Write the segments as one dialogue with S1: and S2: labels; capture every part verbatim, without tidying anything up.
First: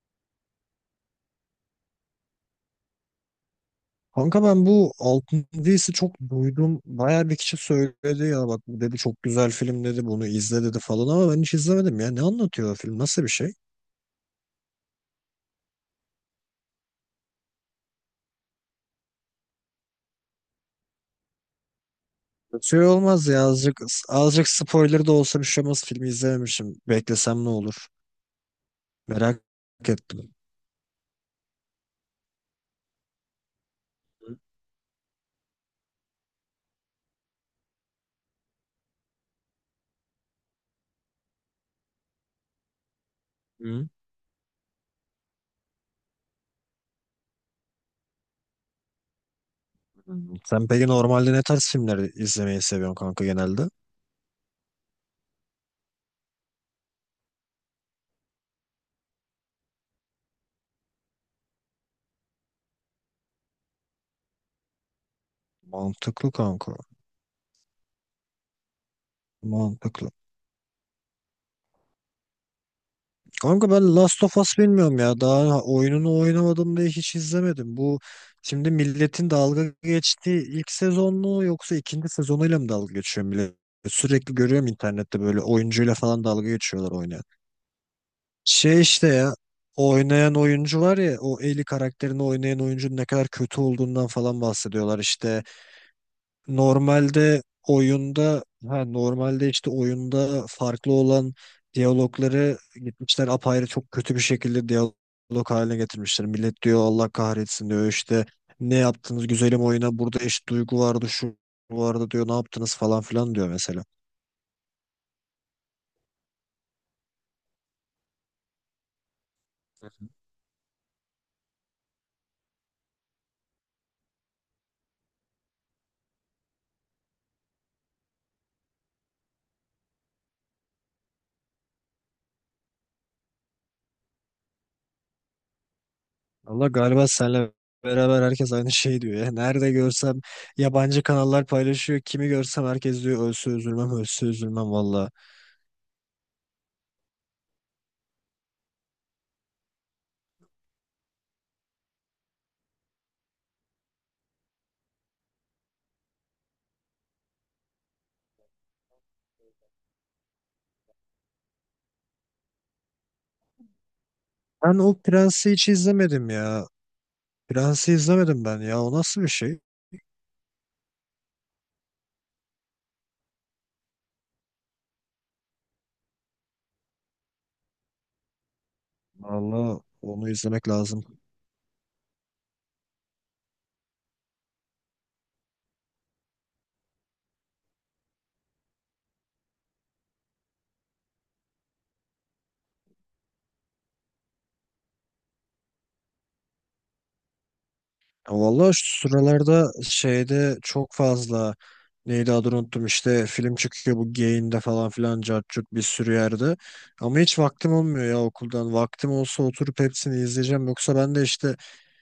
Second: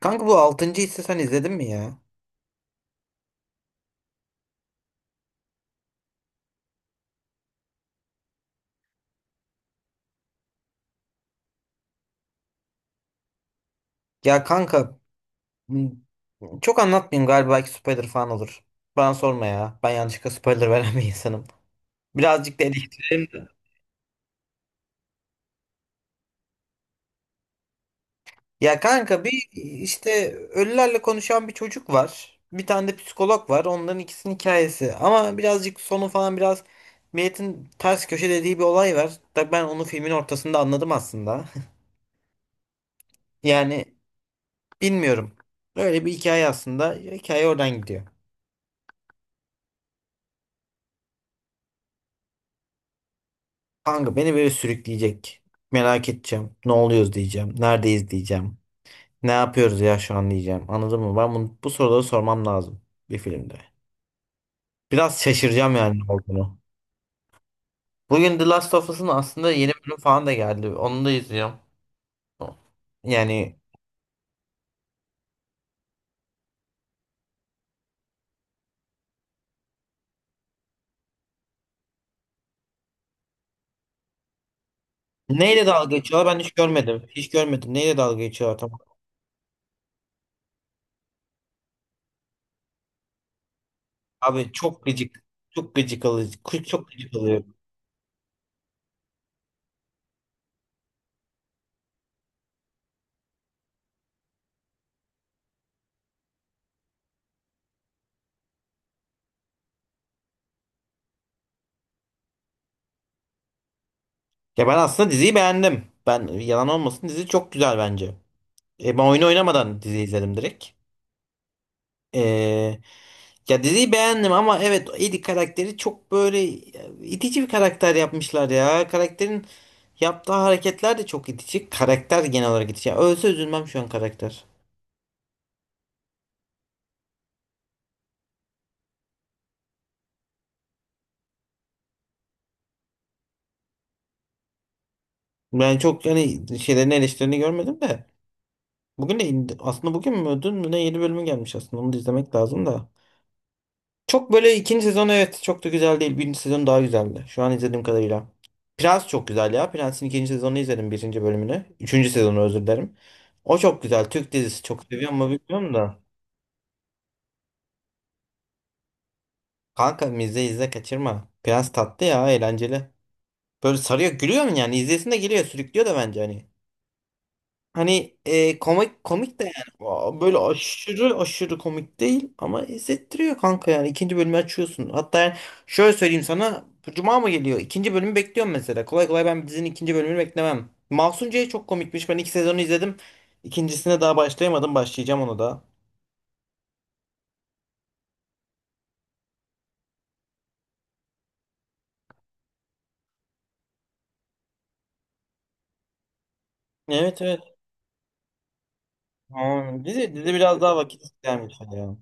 S1: Kanka bu altıncı hissi sen izledin mi ya?
S2: Kanka ben bu Altın Değils'i çok duydum. Bayağı bir kişi söyledi ya, bak bu dedi, çok güzel film dedi, bunu izle dedi falan ama ben hiç izlemedim ya. Ne anlatıyor o film? Nasıl bir şey?
S1: Ya kanka m- çok anlatmayayım galiba belki spoiler falan olur. Bana sorma ya. Ben yanlışlıkla spoiler veren bir insanım. Birazcık deli.
S2: Şey olmaz ya, azıcık azıcık spoiler da olsa bir şey olmaz. Filmi izlememişim. Beklesem ne olur?
S1: Ya kanka
S2: Merak
S1: bir işte
S2: ettim.
S1: ölülerle konuşan bir çocuk var. Bir tane de psikolog var. Onların ikisinin
S2: Hı?
S1: hikayesi. Ama birazcık sonu falan biraz milletin ters köşe dediği bir olay var. Da ben onu filmin ortasında anladım aslında. Yani
S2: Hı.
S1: bilmiyorum. Öyle bir hikaye aslında. Hikaye oradan gidiyor.
S2: Sen peki normalde ne tarz filmleri izlemeyi seviyorsun kanka genelde?
S1: Kanka beni böyle sürükleyecek. Merak edeceğim. Ne oluyoruz diyeceğim. Neredeyiz diyeceğim. Ne yapıyoruz ya şu an diyeceğim. Anladın mı? Ben bunu, bu soruları sormam lazım bir filmde. Biraz şaşıracağım yani ne
S2: Mantıklı
S1: olduğunu.
S2: kanka.
S1: Bugün The Last of Us'ın aslında yeni bölüm
S2: Mantıklı.
S1: falan da geldi. Onu da izliyorum. Yani
S2: Kanka ben Last of Us bilmiyorum ya. Daha oyununu oynamadım diye hiç izlemedim. Bu şimdi milletin dalga geçtiği ilk sezon mu yoksa ikinci sezonuyla mı dalga geçiyor millet? Sürekli görüyorum internette, böyle
S1: neyle
S2: oyuncuyla
S1: dalga
S2: falan
S1: geçiyorlar ben
S2: dalga
S1: hiç
S2: geçiyorlar
S1: görmedim.
S2: oynayan.
S1: Hiç görmedim. Neyle dalga geçiyorlar tamam.
S2: Şey işte ya, oynayan oyuncu var ya, o Ellie karakterini oynayan oyuncunun ne kadar kötü olduğundan falan
S1: Abi çok
S2: bahsediyorlar
S1: gıcık.
S2: işte.
S1: Çok gıcık alıcı. Çok gıcık
S2: Normalde
S1: alıyor.
S2: oyunda ha normalde işte oyunda farklı olan diyalogları gitmişler, apayrı çok kötü bir şekilde diyalog haline getirmişler. Millet diyor Allah kahretsin diyor, işte ne yaptınız güzelim oyuna, burada eşit duygu vardı şu vardı diyor, ne yaptınız falan filan diyor mesela.
S1: Ya ben aslında diziyi beğendim. Ben yalan olmasın dizi çok güzel bence. E ben oyunu oynamadan dizi izledim direkt. Ee, ya diziyi beğendim ama evet Eddie karakteri çok böyle itici bir karakter yapmışlar ya. Karakterin yaptığı hareketler de çok itici. Karakter genel olarak itici. Ya ölse üzülmem şu an karakter.
S2: Allah galiba senle beraber herkes aynı şey diyor ya. Nerede görsem yabancı kanallar paylaşıyor. Kimi görsem herkes diyor ölse üzülmem, ölse üzülmem valla.
S1: Ben çok hani şeylerin eleştirilerini görmedim de. Bugün de indi- aslında bugün mü dün mü ne yeni bölümü gelmiş aslında onu da izlemek lazım da. Çok böyle ikinci sezon evet çok da güzel değil. Birinci sezon daha güzeldi. Şu an izlediğim kadarıyla. Prens çok güzel ya. Prens'in ikinci sezonunu izledim birinci bölümünü. Üçüncü sezonu özür dilerim. O çok güzel. Türk dizisi
S2: Ben
S1: çok
S2: o
S1: seviyorum ama
S2: Prens'i hiç
S1: bilmiyorum da.
S2: izlemedim ya. Prens'i izlemedim ben ya. O nasıl bir şey?
S1: Kanka izle izle kaçırma. Prens tatlı ya eğlenceli. Böyle sarıyor gülüyor mu yani? İzlesin de geliyor sürüklüyor da bence hani. Hani e, komik komik de
S2: Vallahi
S1: yani. Aa,
S2: onu
S1: böyle
S2: izlemek lazım.
S1: aşırı aşırı komik değil ama hissettiriyor kanka yani ikinci bölümü açıyorsun. Hatta yani şöyle söyleyeyim sana. Cuma mı geliyor? İkinci bölümü bekliyorum mesela. Kolay kolay ben dizinin ikinci bölümünü beklemem. Mahsun C'ye çok komikmiş. Ben iki sezonu izledim. İkincisine daha başlayamadım. Başlayacağım onu da.
S2: Ya vallahi şu sıralarda şeyde çok fazla, neydi adını unuttum, işte film çıkıyor bu Gain'de falan filan, cart curt, bir sürü yerde. Ama
S1: Evet,
S2: hiç
S1: evet.
S2: vaktim olmuyor ya okuldan. Vaktim olsa
S1: Ha,
S2: oturup
S1: dizi,
S2: hepsini
S1: dizi biraz
S2: izleyeceğim.
S1: daha
S2: Yoksa
S1: vakit
S2: ben de
S1: isteyen bir
S2: işte,
S1: şey ya.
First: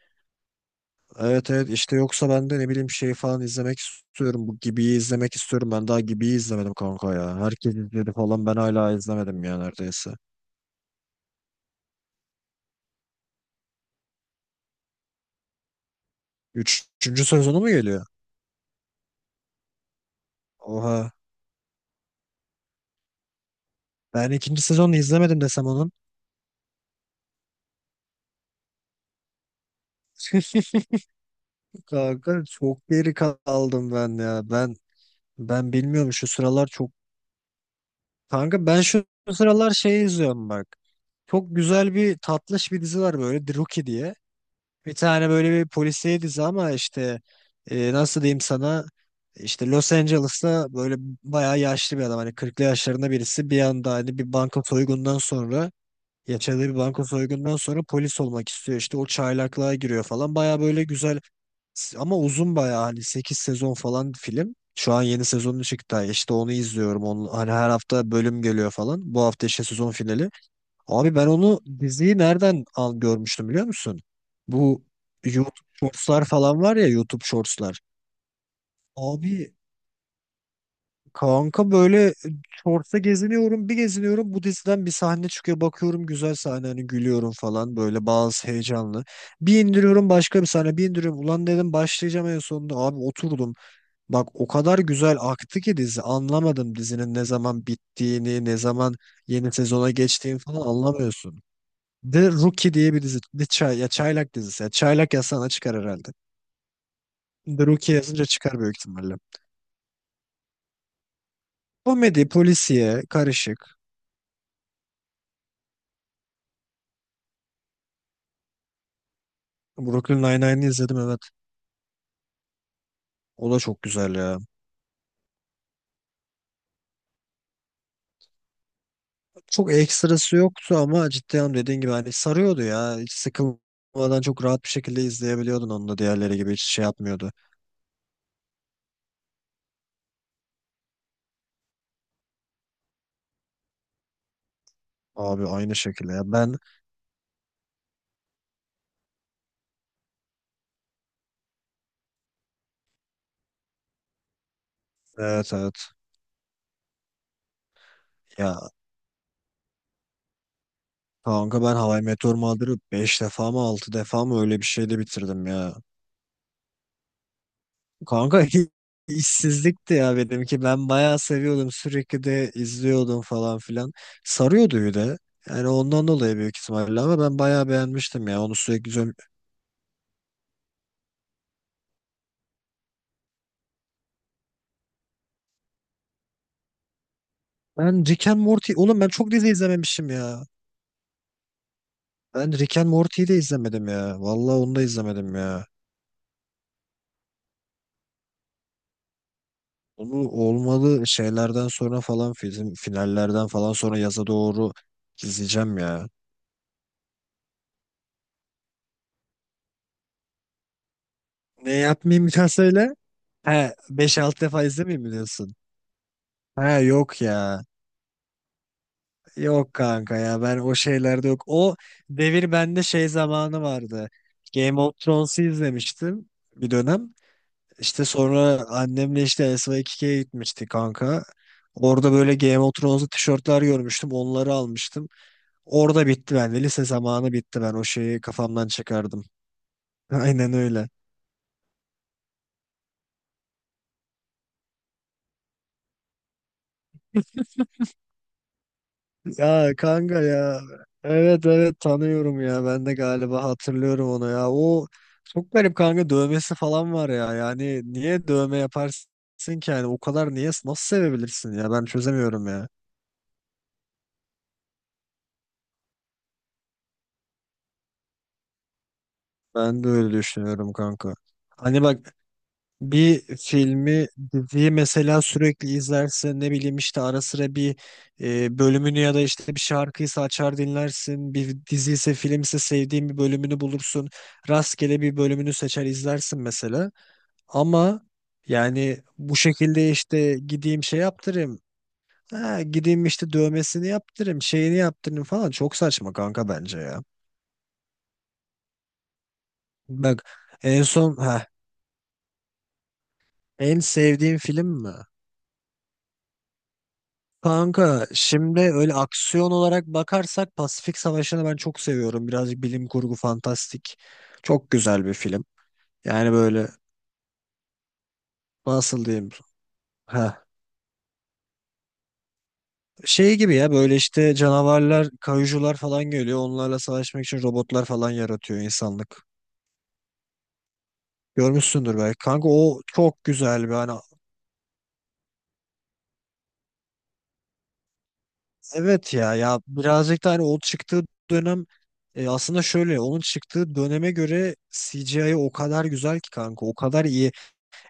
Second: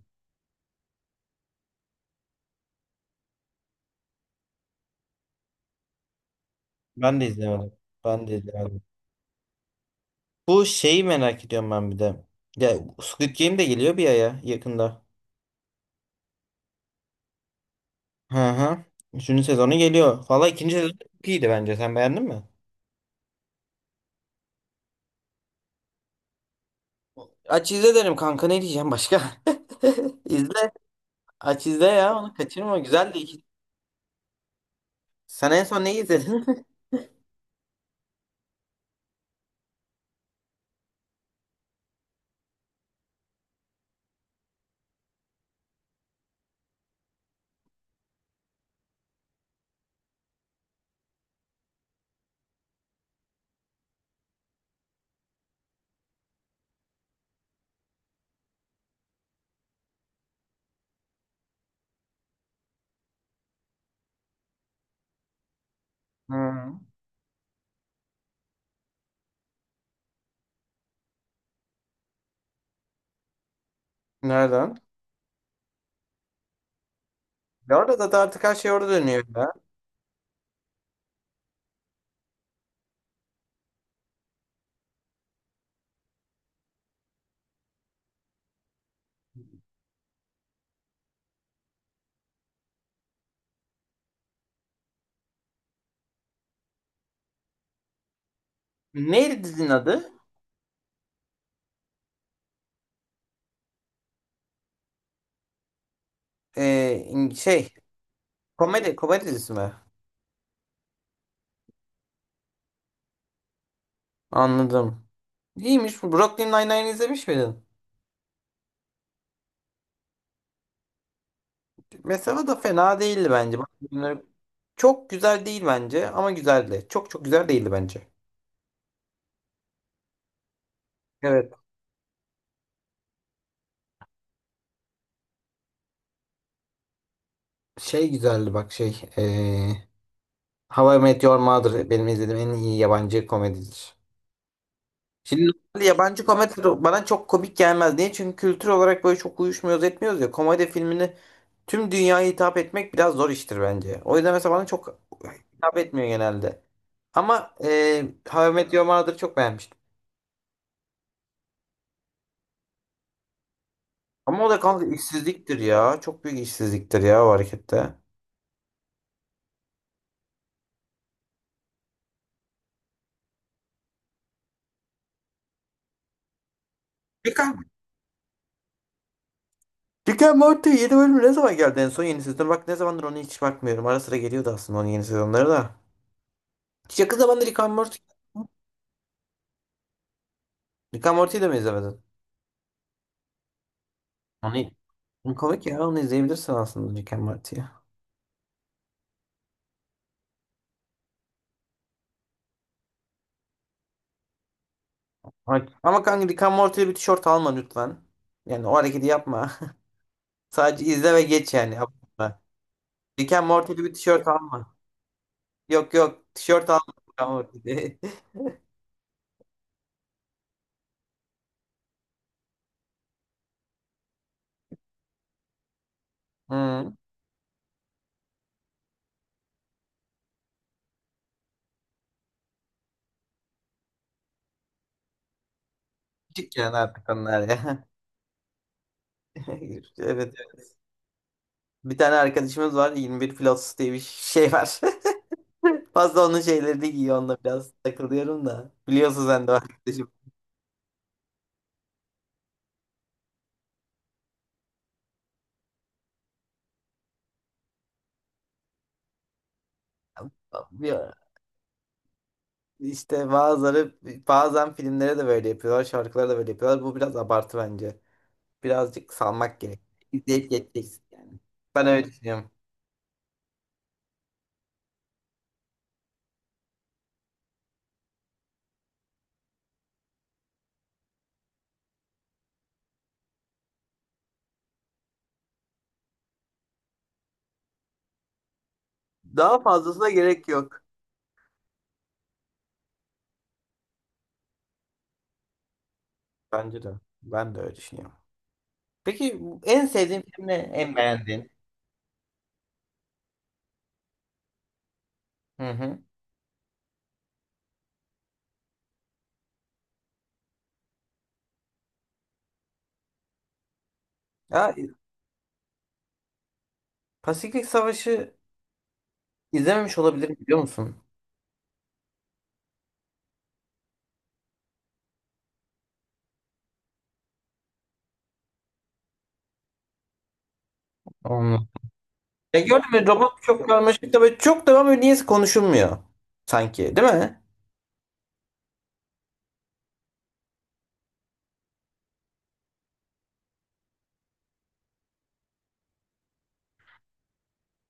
S2: evet evet, işte yoksa ben de ne bileyim şey falan izlemek istiyorum. Bu Gibi'yi izlemek istiyorum. Ben daha Gibi'yi izlemedim kanka
S1: Ben de
S2: ya.
S1: izlemedim.
S2: Herkes izledi
S1: Ben de
S2: falan, ben
S1: izlemedim.
S2: hala izlemedim ya neredeyse.
S1: Bu şeyi merak ediyorum ben bir de. Ya Squid Game de geliyor bir aya yakında.
S2: Üç- Üçüncü sezonu mu geliyor?
S1: Hı hı. Üçüncü sezonu geliyor. Valla ikinci sezon
S2: Oha.
S1: çok iyiydi bence. Sen beğendin mi?
S2: Ben ikinci sezonu izlemedim desem onun.
S1: Aç izle derim kanka ne diyeceğim başka? İzle. Aç izle ya onu
S2: Kanka
S1: kaçırma.
S2: çok
S1: Güzel
S2: geri
S1: de iki.
S2: kaldım ben ya. Ben
S1: Sen en
S2: ben
S1: son neyi
S2: bilmiyorum şu
S1: izledin?
S2: sıralar çok. Kanka ben şu sıralar şey izliyorum bak. Çok güzel bir tatlış bir dizi var böyle, The Rookie diye. Bir tane böyle bir polisiye dizi ama işte, e, nasıl diyeyim sana, işte Los Angeles'ta böyle bayağı yaşlı bir adam, hani kırklı yaşlarında birisi bir anda, hani bir banka soygundan sonra, ya bir banka soygundan sonra polis olmak istiyor. İşte o çaylaklığa giriyor falan. Baya böyle güzel ama uzun, baya hani sekiz sezon falan film. Şu an yeni sezonu çıktı. İşte onu
S1: Hı.
S2: izliyorum. Onun, hani her hafta bölüm geliyor falan. Bu hafta işte sezon finali. Abi ben onu diziyi nereden al görmüştüm biliyor musun?
S1: Nereden?
S2: Bu YouTube Shorts'lar falan var ya, YouTube
S1: Ya
S2: Shorts'lar.
S1: orada da artık her şey orada dönüyor ya.
S2: Abi kanka böyle, e, shorts'ta geziniyorum, bir geziniyorum, bu diziden bir sahne çıkıyor, bakıyorum güzel sahne hani, gülüyorum falan, böyle bazı heyecanlı. Bir indiriyorum başka bir sahne, bir indiriyorum, ulan dedim başlayacağım en sonunda, abi oturdum. Bak o kadar güzel aktı ki dizi, anlamadım dizinin ne zaman bittiğini, ne zaman
S1: Neydi
S2: yeni
S1: dizinin
S2: sezona
S1: adı?
S2: geçtiğini falan anlamıyorsun. The Rookie diye bir dizi. The Çay, ya Çaylak dizisi. Ya Çaylak yazsana çıkar herhalde.
S1: Ee, in-
S2: The
S1: şey.
S2: Rookie yazınca çıkar büyük
S1: Komedi.
S2: ihtimalle.
S1: Komedi dizisi mi?
S2: Komedi, polisiye, karışık.
S1: Anladım. İyiymiş. Brooklyn Nine-Nine izlemiş miydin?
S2: Brooklyn Nine-Nine'i izledim evet.
S1: Mesela da fena değildi
S2: O
S1: bence.
S2: da
S1: Bak,
S2: çok güzel
S1: bunları-
S2: ya.
S1: çok güzel değil bence ama güzeldi. Çok çok güzel değildi bence.
S2: Çok ekstrası yoktu ama ciddi
S1: Evet.
S2: anlamda dediğin gibi hani sarıyordu ya. Hiç sıkılmadan çok rahat bir şekilde izleyebiliyordun onu da, diğerleri gibi hiç şey yapmıyordu.
S1: Şey güzeldi bak şey. eee How I Met Your Mother benim izlediğim en iyi yabancı komedidir. Şimdi
S2: Abi aynı
S1: normalde
S2: şekilde
S1: yabancı
S2: ya.
S1: komedi
S2: Ben
S1: bana çok komik gelmez. Niye? Çünkü kültür olarak böyle çok uyuşmuyoruz etmiyoruz ya. Komedi filmini tüm dünyaya hitap etmek biraz zor iştir bence. O yüzden mesela bana çok
S2: evet, evet.
S1: hitap etmiyor genelde. Ama eee How I
S2: Ya
S1: Met Your Mother'ı çok beğenmiştim.
S2: kanka, ben How I Met Your Mother'ı beş defa mı altı defa mı
S1: Ama o
S2: öyle
S1: da
S2: bir
S1: kanka
S2: şeyde bitirdim
S1: işsizliktir
S2: ya.
S1: ya. Çok büyük işsizliktir ya o harekette.
S2: Kanka işsizlikti ya benimki. Ben bayağı seviyordum. Sürekli de izliyordum falan filan. Sarıyordu bir de. Yani ondan dolayı büyük ihtimalle ama ben
S1: Peki
S2: bayağı beğenmiştim ya. Onu sürekli izliyorum.
S1: Rick and Morty yeni bölümü ne zaman geldi en son yeni sezon? Bak ne zamandır ona hiç bakmıyorum. Ara sıra geliyordu aslında onun yeni sezonları da. Hiç yakın zamanda Rick and Morty.
S2: Ben Rick and Morty. Oğlum ben çok dizi izlememişim ya.
S1: Rick and Morty'yi de mi izlemedin?
S2: Ben Rick and Morty'yi de izlemedim ya. Vallahi onu da
S1: Onu
S2: izlemedim
S1: komik
S2: ya.
S1: ya onu izleyebilirsin aslında Rick and Morty'yi.
S2: Onu olmalı şeylerden sonra falan film, finallerden falan sonra yaza doğru
S1: Ay.
S2: izleyeceğim
S1: Ama
S2: ya.
S1: kanka Rick and Morty'de bir tişört alma lütfen. Yani o hareketi yapma. Sadece izle ve geç
S2: Ne
S1: yani.
S2: yapmayayım bir
S1: Yapma.
S2: daha söyle.
S1: Rick and
S2: He
S1: Morty'de bir
S2: beş
S1: tişört
S2: altı defa
S1: alma.
S2: izlemeyeyim mi diyorsun?
S1: Yok yok tişört
S2: He
S1: alma
S2: yok
S1: Rick and
S2: ya.
S1: Morty'de.
S2: Yok kanka ya, ben o şeylerde yok. O devir bende şey zamanı vardı. Game of Thrones'u izlemiştim bir
S1: Hmm.
S2: dönem. İşte sonra annemle işte S Y iki K'ye gitmiştik kanka. Orada böyle Game of Thrones'lu tişörtler görmüştüm. Onları almıştım. Orada bitti
S1: Küçük
S2: bende.
S1: yani
S2: Lise
S1: artık
S2: zamanı
S1: onlar
S2: bitti ben. O
S1: ya.
S2: şeyi kafamdan çıkardım.
S1: Evet.
S2: Aynen öyle.
S1: Bir tane arkadaşımız var yirmi bir Plus diye bir şey var. Fazla onun şeylerini giyiyor onunla biraz takılıyorum da. Biliyorsun sen de o
S2: Ya
S1: arkadaşım.
S2: kanka ya. Evet evet, tanıyorum ya. Ben de galiba hatırlıyorum onu ya. O çok garip kanka, dövmesi falan var ya. Yani niye dövme yaparsın ki yani? O kadar niye, nasıl
S1: Bir-
S2: sevebilirsin ya? Ben çözemiyorum ya.
S1: İşte bazıları bazen filmlere de böyle yapıyorlar, şarkılara da böyle yapıyorlar. Bu biraz abartı bence. Birazcık salmak gerek.
S2: Ben de öyle
S1: İzleyip
S2: düşünüyorum
S1: geçeceksin
S2: kanka.
S1: yani.
S2: Hani
S1: Ben öyle
S2: bak,
S1: düşünüyorum.
S2: bir filmi, diziyi mesela sürekli izlersin. Ne bileyim işte ara sıra bir e, bölümünü ya da işte bir şarkıysa açar dinlersin. Bir dizi ise film ise sevdiğin bir bölümünü bulursun. Rastgele bir bölümünü seçer izlersin mesela. Ama yani bu
S1: Daha
S2: şekilde,
S1: fazlasına
S2: işte
S1: gerek yok.
S2: gideyim şey yaptırayım. Ha, gideyim işte dövmesini yaptırayım, şeyini yaptırayım falan. Çok saçma kanka bence
S1: Bence de.
S2: ya.
S1: Ben de öyle düşünüyorum. Peki bu- en sevdiğin
S2: Bak
S1: film ne?
S2: en
S1: En
S2: son, ha
S1: beğendiğin?
S2: en sevdiğim film mi?
S1: Hı hı.
S2: Kanka şimdi, öyle aksiyon olarak bakarsak, Pasifik Savaşı'nı ben çok seviyorum. Birazcık bilim kurgu fantastik. Çok
S1: Ya
S2: güzel bir film. Yani böyle
S1: Pasifik Savaşı
S2: nasıl diyeyim?
S1: izlememiş olabilirim
S2: Ha.
S1: biliyor musun?
S2: Şey gibi ya, böyle işte canavarlar, kayucular falan geliyor. Onlarla savaşmak için robotlar falan yaratıyor insanlık. Görmüşsündür belki. Kanka
S1: E
S2: o
S1: gördün mü
S2: çok
S1: robot
S2: güzel
S1: çok
S2: bir hani,
S1: karmaşık da böyle çok da böyle niyeyse konuşulmuyor sanki değil mi?
S2: evet ya ya birazcık da hani o çıktığı dönem, e, aslında şöyle onun çıktığı döneme göre C G I o kadar güzel ki kanka, o kadar iyi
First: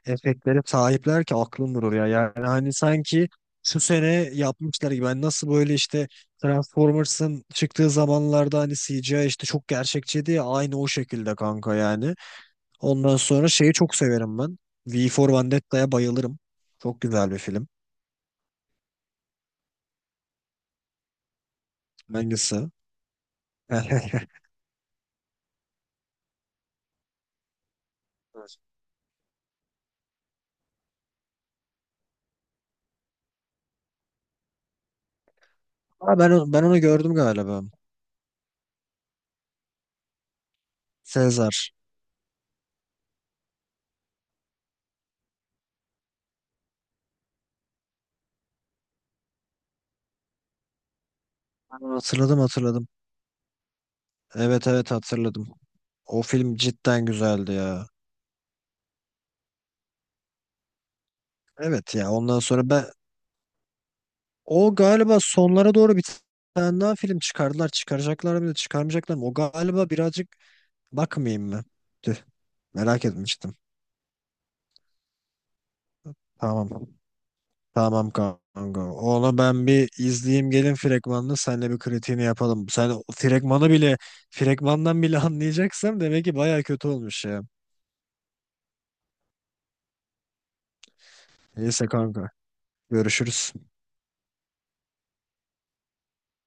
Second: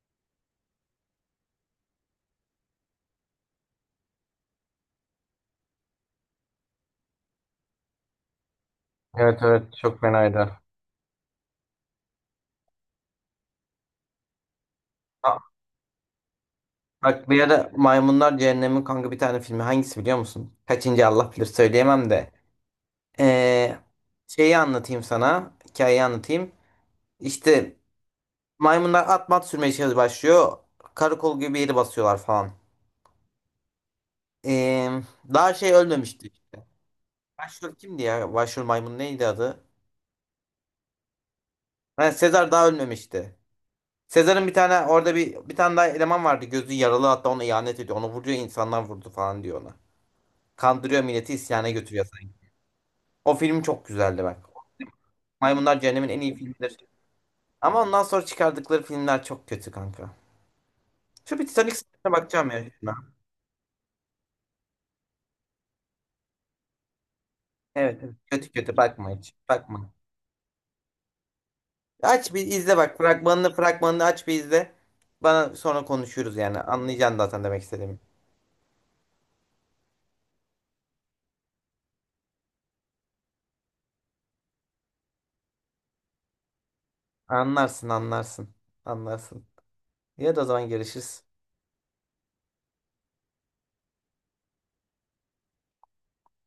S2: efektlere sahipler ki aklım durur ya. Yani hani sanki şu sene yapmışlar gibi. Ben nasıl böyle işte Transformers'ın çıktığı zamanlarda hani C G I
S1: Evet,
S2: işte çok
S1: evet, çok
S2: gerçekçiydi ya,
S1: fenaydı.
S2: aynı o şekilde kanka yani. Ondan sonra şeyi çok severim ben. V for
S1: Aa,
S2: Vendetta'ya bayılırım. Çok
S1: bak
S2: güzel bir
S1: bir
S2: film.
S1: ara Maymunlar Cehennem'in kanka bir tane filmi hangisi biliyor musun? Kaçıncı Allah bilir söyleyemem de.
S2: Hangisi?
S1: Ee, Şeyi anlatayım sana. Hikayeyi anlatayım. İşte maymunlar at mat sürmeye şey- başlıyor. Karakol gibi bir yeri basıyorlar falan. Ee, Daha şey
S2: Aa,
S1: ölmemişti
S2: ben, onu- ben
S1: işte.
S2: onu gördüm galiba.
S1: Başrol kimdi ya? Başrol maymun neydi adı?
S2: Sezar.
S1: Ha, Sezar daha ölmemişti. Sezar'ın bir tane orada bir bir tane daha eleman vardı. Gözü yaralı hatta ona ihanet ediyor. Onu vuruyor insanlar vurdu falan diyor ona. Kandırıyor milleti isyana
S2: Ben onu
S1: götürüyor sanki.
S2: Hatırladım hatırladım.
S1: O film çok güzeldi bak.
S2: Evet evet hatırladım.
S1: Maymunlar Cehennem'in en
S2: O
S1: iyi
S2: film
S1: filmidir.
S2: cidden güzeldi
S1: Ama
S2: ya.
S1: ondan sonra çıkardıkları filmler çok kötü kanka. Şu bir Titanic
S2: Evet ya
S1: sahnesine
S2: ondan
S1: bakacağım ya.
S2: sonra ben.
S1: Şuna.
S2: O galiba sonlara doğru bir tane daha film çıkardılar.
S1: Evet, evet.
S2: Çıkaracaklar
S1: Kötü
S2: mı
S1: kötü bakma
S2: çıkarmayacaklar mı?
S1: hiç.
S2: O galiba
S1: Bakma.
S2: birazcık bakmayayım mı? Tüh,
S1: Aç bir izle bak.
S2: merak
S1: Fragmanını
S2: etmiştim.
S1: fragmanını aç bir izle. Bana sonra konuşuruz yani.
S2: Tamam.
S1: Anlayacaksın zaten demek istediğimi.
S2: Tamam kanka. Onu ben bir izleyeyim, gelin fragmanını senle bir kritiğini yapalım. Sen o fragmanı bile, fragmandan bile anlayacaksam demek ki baya kötü olmuş ya.
S1: Anlarsın anlarsın. Anlarsın. Ya da o zaman görüşürüz.
S2: Neyse kanka. Görüşürüz.